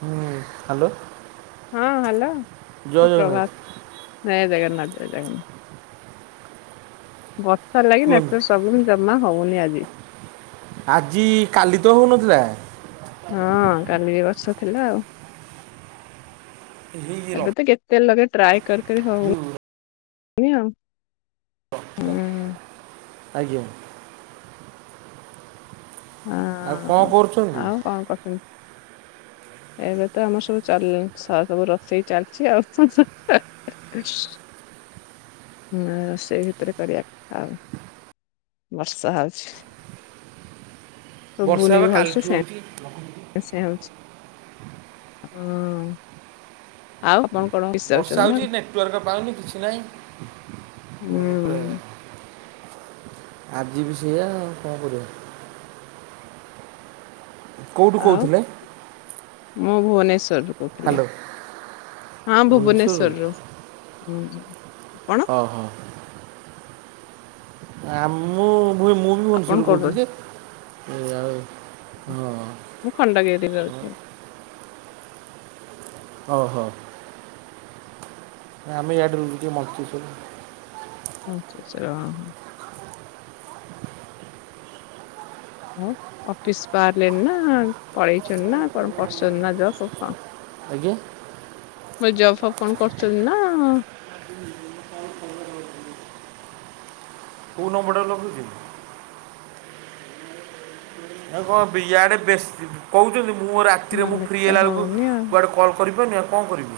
ହୁଁ ହାଲୋ। ହଁ ହାଲୋ ସୁପ୍ରଭାତ ଜୟ ଜଗନ୍ନାଥ ଜୟ ଜଗନ ବର୍ଷା ଲାଗି କୁହନ୍ତୁ ନେଟୱାର୍କ ସବୁ ହିଁ ଜମା ହୋଉନି ଆଜି। ଆଜି କାଲି ତ ହୋଉନଥିଲା। ହଁ କାଲି କି ବର୍ଷା ଥିଲା ଆଉ। ହେଇ ର ଏବେ ତ କେତେ [unintelligible] ଟ୍ରାଏ କରି କରି ହୋଉନ ଆଉ। ହୁଁ ଆଜ୍ଞା। ଆଉ ଆଂ କଣ ହୋଉ କରୁଛନ୍ତି ଆଉ କଣ କରୁଚ ଏବେ ତ ଆମର ସବୁ ଚାଲ୍ ସ ସବୁ ରୋଷେଇ ଚାଲିଚି ଆଉ। [unintelligible] [unintelligible] ହଁ ରୋଷେଇ ଭିତରେ କରିବା ଆଉ ବର୍ଷା ହୋଉଚି। ବର୍ଷା ପା କାଲି ଠୁ ହୋଉଚି। ଏ ସେ ହୋଉଚି [unintelligible] ହଁ। ଆଉ ଆପଣ କଣ ଅଫିସ ବର୍ଷା ଯାଉଚନ୍ତି ନା ହେଉଛି ନେଟୱାର୍କ ପାଉନି କିଛି ନାହିଁ ଫୋନ୍ ଉପରେ ହୁଁ। ଆଜି ବି ସେଇୟା ଆଉ କଣ କରିବା। କୋଉଠୁ ଆଉ କୋଉଥିଲେ? ମୁଁ ଭୁବନେଶ୍ଵରରୁ କୋଉ [unintelligible] ହ୍ୟାଲୋ ହଁ ଭୁବନେଶ୍ୱରରୁ ଭୁବନେଶ୍ଵରରୁ କଣ ଅ ହଁ। ଆ ମୁଁ ମୁଁ ମୁଁ ବି ଆପଣ ଭୁବନେଶ୍ୱରରୁ କୋଉଠୁ କୋହୁଥିଲି ରହୁଛନ୍ତି? ଯେ ଏ ଆଉ ମୁଁ ଖଣ୍ଡଗିରିରେ ହଁ ରହୁଚି। ହୋଉ ହୋଉ। ଆମେ ଇଆଡେ ରୁହଚେ ମଞ୍ଚେଶ୍ୱର। ମଞ୍ଚେଶ୍ୱର ହଁ ହଁ। ଆଉ ଅଫିସ ବାହାରିଲେନ ନା ପଳେଇଚନ୍ତି ନା କଣ କରଚନ୍ତି ନା ଯବ ସବୁ କଣ? ଆଜ୍ଞା। ମୁଁ [unintelligible] ଜବ ଫବ କଣ କରୁଚନ୍ତି ନା? କୋଉ ନମ୍ବରଟାରେ ଲଗୋଉଚି? ଆଉ କଣ ବି ୟାଆଡେ ବେଶୀ କୋଉଚନ୍ତି ମୁଁ ଅରା ରାତିରେ ମୁଁ ନହେଲେ ଫ୍ରି ତ ହେଲା ବେଳକୁ ହଉନି ଆଉ କୁଆଡେ କଲ୍ କରିପାରୁନି ଆଉ କଣ କରିବି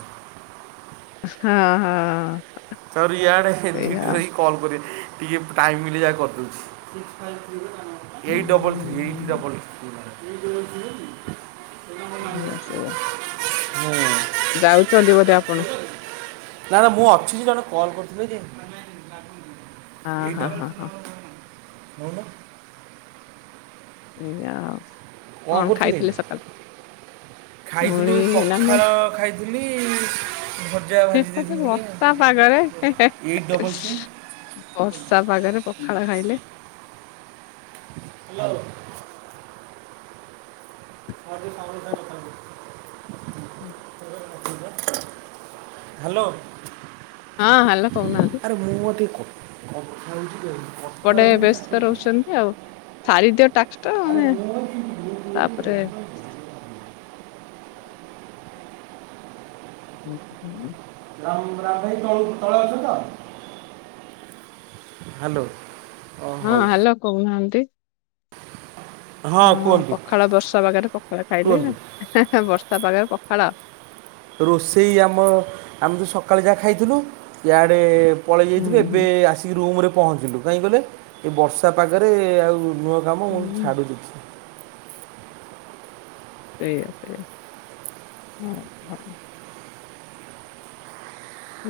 ହଁ ହଁ ତାପରେ ଇଆଡେ ସେଇଆ ଡିଢୋଇ କଲ୍ କରିବା ଟିକେ ଟାଇମ୍ ମିଳିଲେ ଯାହା କରିଦଉଛି। [unintelligible] ଏଇଟ୍ ଡବଲ ଥ୍ରୀ ଏଇଟ୍ ହୁଁ ଡବଲ ଥ୍ରି ନା କଣ ମୁ ବି [unintelligible] ଏଇ ଆଶୁ ବା ହୁଁ ଯାଉଛନ୍ତି ବୋଧେ ଆପଣ? ନା ନା ମୁଁ ଅଛି ଯେ ଜଣେ କଲ କରିଥିଲେ ଯେ ହଁ [inaudible] ହଁ ଏଇତ ହଁ ହଁ ନଉନୁ ଏଇଆ କଣ କରୁଥିଲେ ଖାଇଥିଲେ ସକାଳୁ? ଖାଇଥିଲୁ ପଖାଳ ଖାଇଥିଲି ଭଜା ଭାଜି ଦେଇଥିଲି ଟିକେ ବର୍ଷା ପାଗରେ ଆଉ ଏଇଟ୍ ଡବଲ ଥ୍ରୀ ବର୍ଷା ପାଗରେ ପଖାଳ ଖାଇଲେ ହ୍ୟାଲୋ ଆରେ ସାଉଣ୍ଡଟା [unintelligible] ହୁଁ ହ ହାଲୋ ହଁ ହାଲୋ କହୁନାହାନ୍ତି ଆରେ ମୁଁ ଗୋଟେ କ କଥା ହଉଛି କହୁନା ଏପଟେ ବ୍ୟସ୍ତ ରହୁଛନ୍ତି ଆଉ ସାରିଦିଅ ଟ୍ୟାକ୍ସ ତ ଆମେ ତାପରେ ଉ ହୁଁ ହଁ ରାମ ରାମ ଭାଇ ତଳୁ ତଳେ ଅଛନ୍ତି ତ ହାଲୋ ହଁ ହାଲୋ କହୁନାହାନ୍ତି। ହଁ ପଖାଳ ବର୍ଷା ପାଗରେ ପଖାଳ ଖାଇଲେ କୁହନ୍ତୁ ହେ ହେ ବର୍ଷା ପାଗରେ ପଖାଳ ରୋଷେଇ ଆମ ଆମେ ଯୋଉ ସକାଳେ ଯାହା ଖାଇଥିଲୁ ଇଆଡେ ପଳେଇ ହୁଁ ଯାଇଥିବେ ହୁଁ ଏବେ ଆସିକି ରୁମରେ ପହଞ୍ଚିଲୁ କାହିଁକି ଗଲେ ଏ ବର୍ଷା ପାଗରେ ଆଉ ନୂ କାମ ମୁଁ ହୁଁ ଛାଡୁଛି ସେଇଆ ସେଇଆ ହଁ ହଁ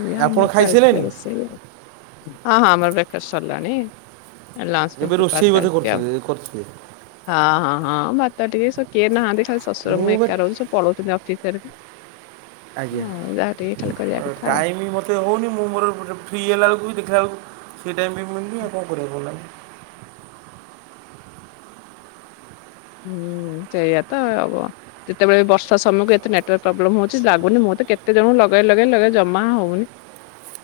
ଏଇ ଆପଣ ଆମର ଚାଲିଛି ଖାଇସାରିଲେଣି ରୋଷେଇ ଆଉ ହଁ ହଁ ଆମର ବେକାର ସରିଲାଣି। ଏ ଲାଷ୍ଟ ଏବେ ପ୍ରିପାର୍ ରୋଷେଇ ବୋଧେ ଚାଲିଚି ଆଉ କରୁଥିଲେ କରୁଥିବେ ହଁ ହଁ ହଁ ଭାତ ଟିକେ ଶୁଖି ଯାଇ କେ ନାହାନ୍ତି ଖାଲି ଶଶୁର ମୁଁ ଏକା ରହୁଛୁ। ପଳଉଛନ୍ତି ଅଫିସ ସାରିକି ଆଜ୍ଞା ହଁ ଯାହା ଟିକେ ଖାଲି କରିବା କ ଟାଇମ୍ ମୋତେ ହଉନି ମୁଁ ମୋର ଏପଟରେ ଫ୍ରି ହେଲା ବେଳକୁ ବି ଦେଖିଲା ବେଳକୁ ସେଇ ଟାଇମରେ ମିଳୁନି ଆଉ କଣ କରିବା ଭଲ ଲାଗୁନି ହୁଁ ସେୟା ତ ଆଉ କଣ ଯେତେବେଳେ ବର୍ଷା ସମୟକୁ ଏତେ ନେଟୱାର୍କ ପ୍ରୋବଲେମ ହଉଛି ଲାଗୁନି ମୁଁତ କେତେ ଜଣଙ୍କୁ ଲଗେଇ ଲଗେଇ ଲଗେଇ ଜମା ହଉନି।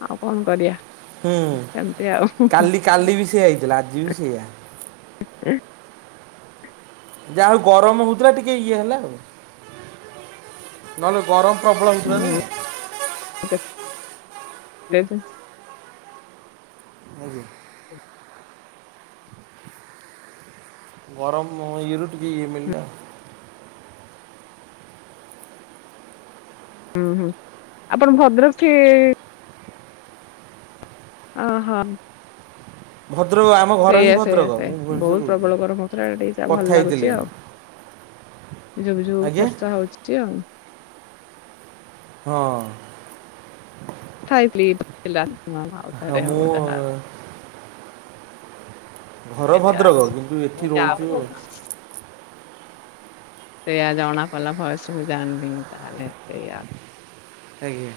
ଆଉ କଣ କରିବା ହୁଁ ସେମିତି ଆଉ ହୁଁ କାଲି କାଲି ବି ସେଇଆ ହେଇଥିଲା ଆଜି ବି ସେଇଆ। ଆଛା ଯାହା ହଉ ଗରମ ହଉଥିଲା ଟିକେ ଇଏ ହେଲା ଆଉ। ନହେଲେ ଗରମ ପ୍ରବଳ ହେଇଥିଲା ନା ଚ ଲେଇଚ [unintelligible] ଆଜ୍ଞା ଗରମ ଇଏରୁ ଟିକେ ଇଏ ମିଳିଲା ଆଉ। ଊହୁଁ ଆପଣ ଭଦ୍ରକ ସିଏ ଅ ହ। ଭଦ୍ରକ ଆ ସେଇଆ ସେଇଆ ସେଇଆ ବହୁତ ପ୍ରବଳ ଗରମ ହେଉଥିଲା ଏବେ ଟିକେ ଯାହାହେଉ କଥା ଭଲ ହେଇଥିଲେ ଲାଗୁଛି ଆଉ ଏ ଝୁପ୍ ଝୁପ୍ ଆଜ୍ଞା ବର୍ଷା ହଉଛି ଆଉ ହଁ ଖାଇଥିଲି ହଁ ମୁଁ [inaudible] ଘର ଭଦ୍ରକ କିନ୍ତୁ ଏଠି ରହୁଛୁ ଆଉ [inaudible] ସେଇୟା ଜଣାପଲା ଭଏସରୁ ଜାଣିନି ତାହେଲେ ସେଇଆ ଆଜ୍ଞା।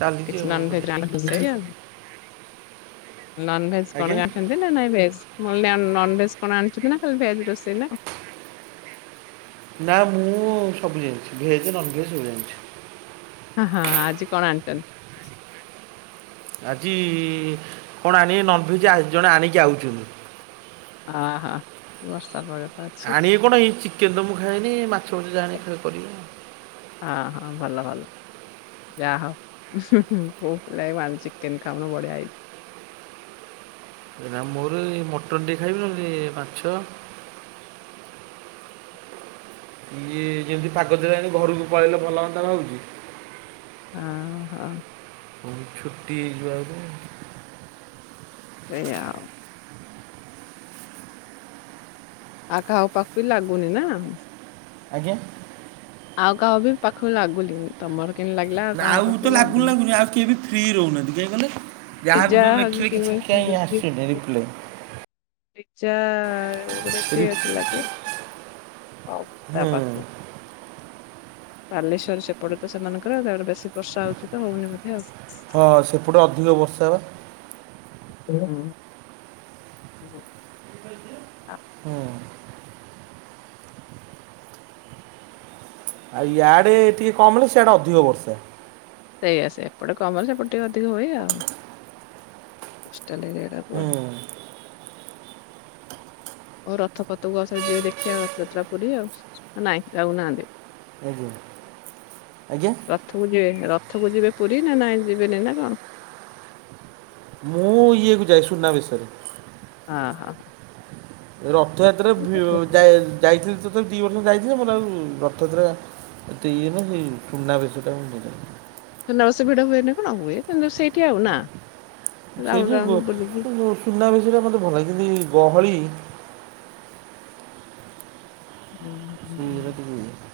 ଚାଲିଛି ଆଉ କିଛି କଣ କରିବା ନନଭେଜ [inaudible] ନନଭେଜ କଣ ଆଜ୍ଞା ଜାଣିଛନ୍ତି ନା ନାଇଁ ଭେଜ ନନଭେଜ କଣ ଆଣିଛନ୍ତି ନା ଖାଲି ଭେଜ ରୋଷେଇ ନା? ନା ମୁଁ ସବୁ ଜାଣିଛି ଭେଜ୍ ନନଭେଜ୍ ସବୁ ଜାଣିଛି। ହଁ ହଁ ଆଜି କଣ ଆଣିଛନ୍ତି? ଆଜି କଣ ଆଣିବେ ନନଭେଜ୍ ଆଜି ଜଣେ ଆଣିକି ଆଉଛନ୍ତି। ହଁ ହଁ ବର୍ଷା ପାଗତ ଆଣିବେ କଣ ଏଇ ଚିକେନ ତ ମୁଁ ଖାଏନି ମାଛ ଫାଛ ଯାହା ଆଣିକି କରିବି। ଅ ହ ଭଲ ଭଲ। ଯାହାହଉ ପୁଅପିଲା ହେଇକି ଚିକେନ ଖାଉନ ବଢିଆ ହେଇଛି। ମୋର ଏଇ ମଟନ୍ ଟିକେ ଖାଇବି ନହେଲେ ଟିକେ ମାଛ ଇଏ ଯେମିତି ପାଗ ଦେଲାଣି ଘରକୁ ପଳେଇଲେ ଭଲ ହଅନ୍ତା ଭାବୁଛି? ଓହୋ। ଛୁଟି ହେଇଯିବ ବୋଧେ। ସେୟା ଆଉ ଆଉ କାହା ପାଖକୁ ବି ଲାଗୁନି ନା? ଆଜ୍ଞା। ଆଉ କାହା ବି ପାଖକୁ ଲାଗୁନି ତମର କେମତି ଲାଗିଲା ଆଉ କାହା ପାଖକୁ ବି ଲାଗୁନି? ଆଉ କିଏବି? ଫ୍ରୀ ରହୁନାହାନ୍ତି କାହିଁକି କହିଲେ? ଯାହାକୁ ପିଜ୍ଜା ଯେଉଁ ହ ଲେଖିଲେ କି କିଛି କାହିଁ ଆସୁନି [inaudible] ରିପ୍ଲାଏ ପିଜା ଗୋଟେ ଫ୍ରି ଥିଲା ଲାଗେ। ହଉ ତା ହୁଁ ପାଖକୁ ବାଲେଶ୍ଵର ସେପଟେ ତ ସେମାନଙ୍କର ତାପରେ ବେଶୀ ବର୍ଷା ହଉଛି ତ ହଉନି ବଧେ ଆଉ ହଁ ସେପଟେ ଅଧିକ ବର୍ଷା ବା। ହୁଁ ହୁଁ। ହୁଁ। ଆଉ ଇଆଡ଼େ ଟିକେ କମ ହେଲେ ସିଆଡ଼େ ଅଧିକ ବର୍ଷା। ସେଇଆ ସେଇଆ ଏପଟେ କମ୍ ହେଲେ ସେପଟେ ଟିକେ ଅଧିକ ହୁଏ ଆଉ କୋଷ୍ଟାଲ ଏରିଆଟା ହୁଁ ଆଉ ରଥପଥକୁ ଆସ ଯିବେ ଦେଖିବା ରଥଯାତ୍ରା ପୁରୀ ଆଉ ନାଇଁ ଯାଉନାହାନ୍ତି? ଆଜ୍ଞା। ରଥକୁ ଯିବେ ରଥକୁ ଯିବେ ପୁରୀ ନା ନାଇଁ ଯିବେନି ନା କଣ? ମୁଁ ଇଏକୁ ଯାଏ ସୁୁନା ବେଶରେ। ହଁ ହଁ। ରଥଯାତ୍ରା ଭି ଯାଇ ହଁ ଯାଇଥିଲି ତ ଦି ବର୍ଷ ତଳେ ଯାଇଥିଲେ, ମୋର ଆଉ ରଥଯାତ୍ରା ଏତେ ଇଏ ନାହିଁ ସେଇ ସୁନାବେଶ ଟା ମୁଁ। [unintelligible] ସୁନାବେଶ ଭିଡ ହୁଏନା ନା କଣ ହୁଏ କିନ୍ତୁ ସେଇଠି ଆଉ ନା ସେଇ ରାଉଣ୍ଡ ଯୋଉ ରାଉଣ୍ଡ ବୁଲିକି ବ ସୁନା ବେଶରେ ମୋତେ ଭଲ ଲାଗେ ଯିନ୍ତି ଗହଳି [unintelligible]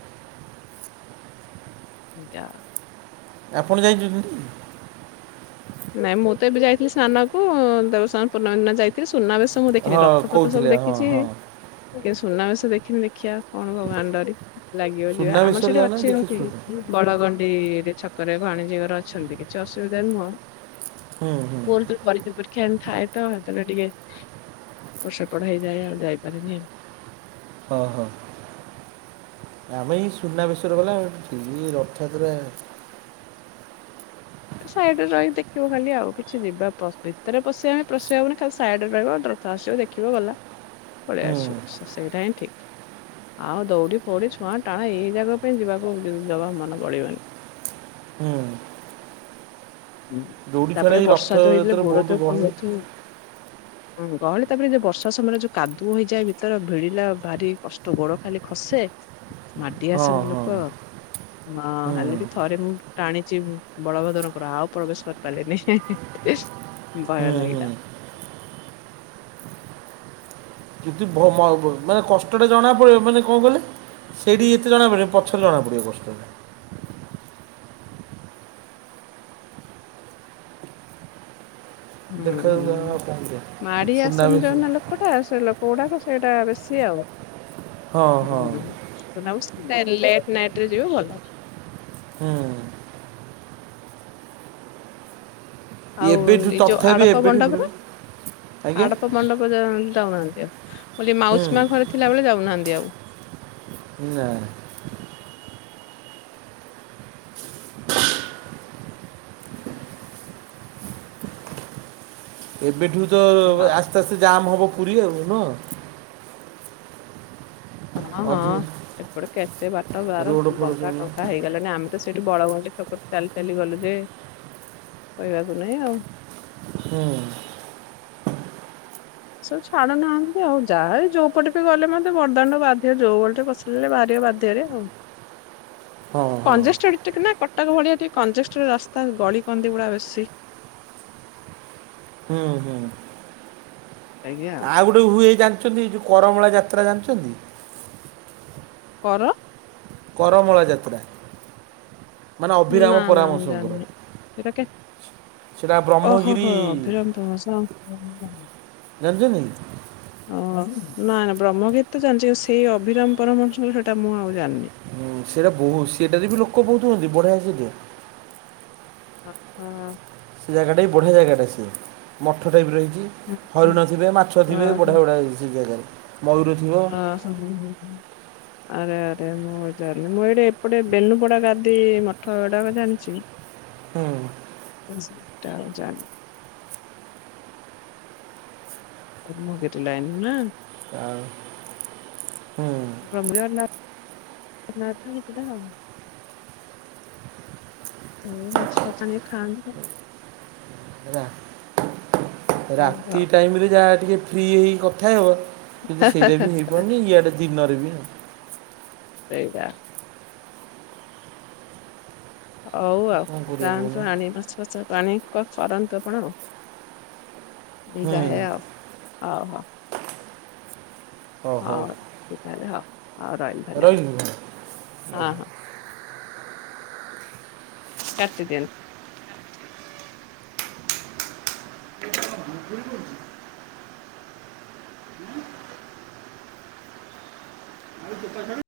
[unintelligible] ଆପଣ ଯାଇଛନ୍ତି। [unintelligible] ନାଇଁ ମୁଁ ତ ଏବେ ଯାଇଥିଲି ସ୍ନାନକୁ, ଦେବସ୍ନାନ ପୂର୍ଣ୍ଣମୀ ଦିନ ଯାଇ କିନ୍ତୁ ସୁନାବେଶ ମୁଁ ଦେଖିନି। ହଁ ରଥପଥ ସବୁ କହୁଥିଲେ ହଁ ଦେଖିଚି। ହଁ କିନ୍ତୁ ସୁନାବେଶ ଦେଖିନି ଦେଖିଆ। କଣ ଭଗବାନ ଡୋରି ଲାଗିବ ଯିବା। ଆମର ସୁନାବେଶରେ ସେଠି ଯାଉନା ଅଛି ଦେଖି ଅନ୍ତି। ଶୁଣ ବଡ଼ଗଣ୍ଡିରେ ଛକରେ ଭାଣିଜୀ ଘର ଅଛନ୍ତି, କିଛି ଅସୁବିଧା ନୁହଁ। ହୁଁ। ହୁଁ ପୁଅର ହେତେବେଳ ପରୀକ୍ଷା ଫରୀକ୍ଷା ଏମତି ଥାଏ ତ ହେଥିଲାଗି ଟିକେ ଏପଟ ସେପଟ ହେଇଯାଏ ଆଉ ଯାଇପାରେନି ଆଉ। ଓହୋ। ଆମେ ଏଇ ସୁନାବେଶ ରେ ଗଲା କି ରଥଯାତ୍ରା ସାଇଡରେ ରହି ଦେଖିବ ଖାଲି ଆଉ। କିଛି ଯିବା ଭିତରେ ପଶିବା ପଶିି ହବନି ଖାଲି ସାଇଡ ରଥ ଆସିବ ଦେ ଦେଖିବ ଗଲା ପଳେଇ ହୁଁ ଆସିବ। ସ ସେଇଟା ହିଁ ଠିକ୍। ଆଉ ଦୌଡି ଫୌଡି ଛୁଆଁ ଟଣା ଏଇ ଜାଗା ପାଇଁ ଯିବାକୁ ଯମା ମନ ବଳିବନି। ହୁଁ। ହୁଁ ଦୌଡ଼ି ଛଡ଼ା ତାପରେ ଏଇ ବର୍ଷା ତ ହେଇଥିଲେ ରଥଯାତ୍ରା ଗୋଡ ବହୁତ ତ ଗହଳି [unintelligible] ହୁଁ। ଗହଳି ତାପରେ ଯୋଉ ବର୍ଷା ସମୟରେ ଯୋଉ କାଦୁଅ ହେଇଯାଏ ଭିତର ଭିଡିଲା ଭାରି କଷ୍ଟ ଗୋଡ ଖାଲି ଖସେ। ମାଡି ହଁ ଆସନ୍ତି ହଁ ଲୋକ। ହଁ ହୁଁ ହେଲେ ବି ଥରେ ମୁଁ ଟାଣିଚି। ବଳଭଦ୍ରଙ୍କର ଆଉ ପ୍ରବେଶ କରିପାରିଲିନି। ଭୟ ହୁଁ ଲାଗିଲା ହୁଁ। [inaudible] [unintelligible] ମାନେ କଷ୍ଟ ଟା ଜଣା ପଡିବ ମାନେ କଣ କହିଲେ ସେଇଠି ଏତେ ଜଣା ପଡିବନି। ପଛରେ ଜଣା ପଡିବ କଷ୍ଟଟା। ହୁଁ ଦେଖାଯାଉ ହୁଁ। ଆଉ କ'ଣ କରିବା ମାଡ଼ି ସୁନାବେଶ ଆସନ୍ତି [unintelligible] ଟା ସେ ଲୋକ ଗୁଡାକ ସେଇଟା ବେଶୀ ଆଉ। ହଁ ହଁ ହୁଁ। ଲେଟ୍ ନାଇଟ ରେ ଯିବୁ ଭଲ। ହୁଁ। ଆଉ ଏବେଠୁ ଏ ଯୋଉ ତଥାପି ଆଡପ ଏବେଠୁ ଭିଡ଼ ମଣ୍ଡପର, ଆଜ୍ଞା ଆଡପ ମଣ୍ଡପ ଯା ଯାଉନାହାନ୍ତି ଆଉ, ମୁଁ କହିଲି ହୁଁ ମାଉସୀ ମା ଘରେ ଥିଲା ବଳେ ଯାଉନାହାନ୍ତି ଆଉ? ନା। [inaudible] ଏବେଠୁ ତ ଆ ଆଉ। ଆସ୍ତେ ଆସ୍ତେ ଜାମ୍ ହବ ପୁରୀ ଆଉ ନୁହଁ? ହଁ ହଁ, ଅଧିକ ଏପଟେ କେତେ ବାଟ ଗାର ରୋଡ଼ ଫୋଡ଼ ବଙ୍କା ସବୁ ଟଙ୍କା ହେଇ ଗଲାଣି। ଆମେ ତ ସେଇଠୁ ବଳଗଣ୍ଡି ଛକ ଠୁ ଚାଲି ଚାଲି ଗଲୁ ଯେ କହିବାକୁ ନାହିଁ ଆଉ। ହୁଁ। ସବୁ ଛାଡୁ ନାହାନ୍ତି ଆଉ। ଯାହା ବି ଯୋଉ ପଟେ ବି ଗଲେ ମତେ ବଡଦାଣ୍ଡ ବାଧ୍ୟ ଯୋଉ ବାଟେ ପଶି ଲେ ବାହାରିବ ବାଧ୍ୟରେ ଆଉ ହଁ ହଁ କଞ୍ଜଷ୍ଟେଡ୍ ଟିକେ ନା କଟକ ଭଳିଆ ଟିକେ କଞ୍ଜଷ୍ଟେଡ୍ ରାସ୍ତା ଗଳି କନ୍ଦି ଗୁଡା ବେଶୀ। ହୁଁ ହୁଁ। ଆଜ୍ଞା। ଆଉ ଗୋ ହୁଏ ଜାଣିଚନ୍ତି ଯୋଉ କରମଳା ଯାତ୍ରା ଜାଣିଚନ୍ତି? କର କରମଳା ଯାତ୍ରା। ମାନେ ଅଭିରାମ ନା ନା ମୁ ପରାମର୍ଶଙ୍କର ଜାଣିନି ସେଇଟା କେ ସେଇଟା ଓ ହୋ ବ୍ରହ୍ମଗିରି ହୋ ଅଭିରାମ ପରମହଂସ। ଜାଣିଚନ୍ତି? ଓ ହ ନା ନା ବ୍ରହ୍ମଗୀରି ତ ଜାଣିଚି ସେଇ ଅଭିରାମ ପରମହଂସ ବୋଲି ସେଟା ମୁଁ ଆଉ ଜାଣିନି। ହୁଁ ସେଇଟା ବହୁତ୍ ସେଟାରେ ବି ଲୋକ ବହୁତୁ ହୁଅନ୍ତି ବଢିଆ ସେଠି ହଁ ହଁ। ସେ ଜାଗାଟା ବି ବଢ଼ିଆ ଜାଗାଟା ସେ ମଠ ଟାଇପ୍ ର ହେଇଚି। ହୁଁ। ହରିଣ ଥିବେ ମାଛ ଥିବେ ଓହୋ ବଢିଆ ବଢିଆ ସେ ଯାଗାରେ ମୟୂର ଥିବ। ହଁ ହଁ। ଆରେ ଆରେ ମୁଁ ଜାଣିଲି ମୁଁ ଏଇଟି ଏପଟେ ବେନୁପଡା ଗାଦି ମଠ ଏଡାକ ଜାଣିଚି। [unintelligible] ହୁଁ। ସେଟା ଆଉ ଜାଣିନି। କମ ଡେଟ୍ ଲାଇନ୍‌ ନା? ଆଉ। ହୁଁ ଭଞ୍ଜନଗର ନାଥ ସେଟା ଆଉ। ଉଁ ମାଛ ଫାଛ ନେଇ କି ଖାଆନ୍ତି। ରା ହଉ ରାତି ଆଉ ଟାଇମିରେଯାହା ଟିକେ ଫ୍ରି ହେଇ କଥା ହେବ କିନ୍ତୁ ସେଇଟା ବି ହେଇପାରୁନି ଇଆଡେ ଦିନରେ ବି ଏଇଟା। ହଉ ଆଉ କ'ଣ କରିବା କହୁନ ଯାଆନ୍ତୁ ଆଣି ମାଛ ଫାଛ ପାନି ଫିକର କରନ୍ତୁ ଆପଣ ଆଉ। ମୁ ହୁଁ ଯାଏ ଆଉ ହଉ ହ। ହଉ ଠିକ ତାହା ହେଲେ ହଉ ହଉ ରହିଲି। ଧନ୍ୟବାଦ ରହିଲି। ହଁ ହଁ କାଟିଦିଅନ୍ତୁ। ଇଏ କଣ ଘୁଘୁଡିମାରୁ ଛି। ଆଳୁ ଚୋପା ଛଡେଇ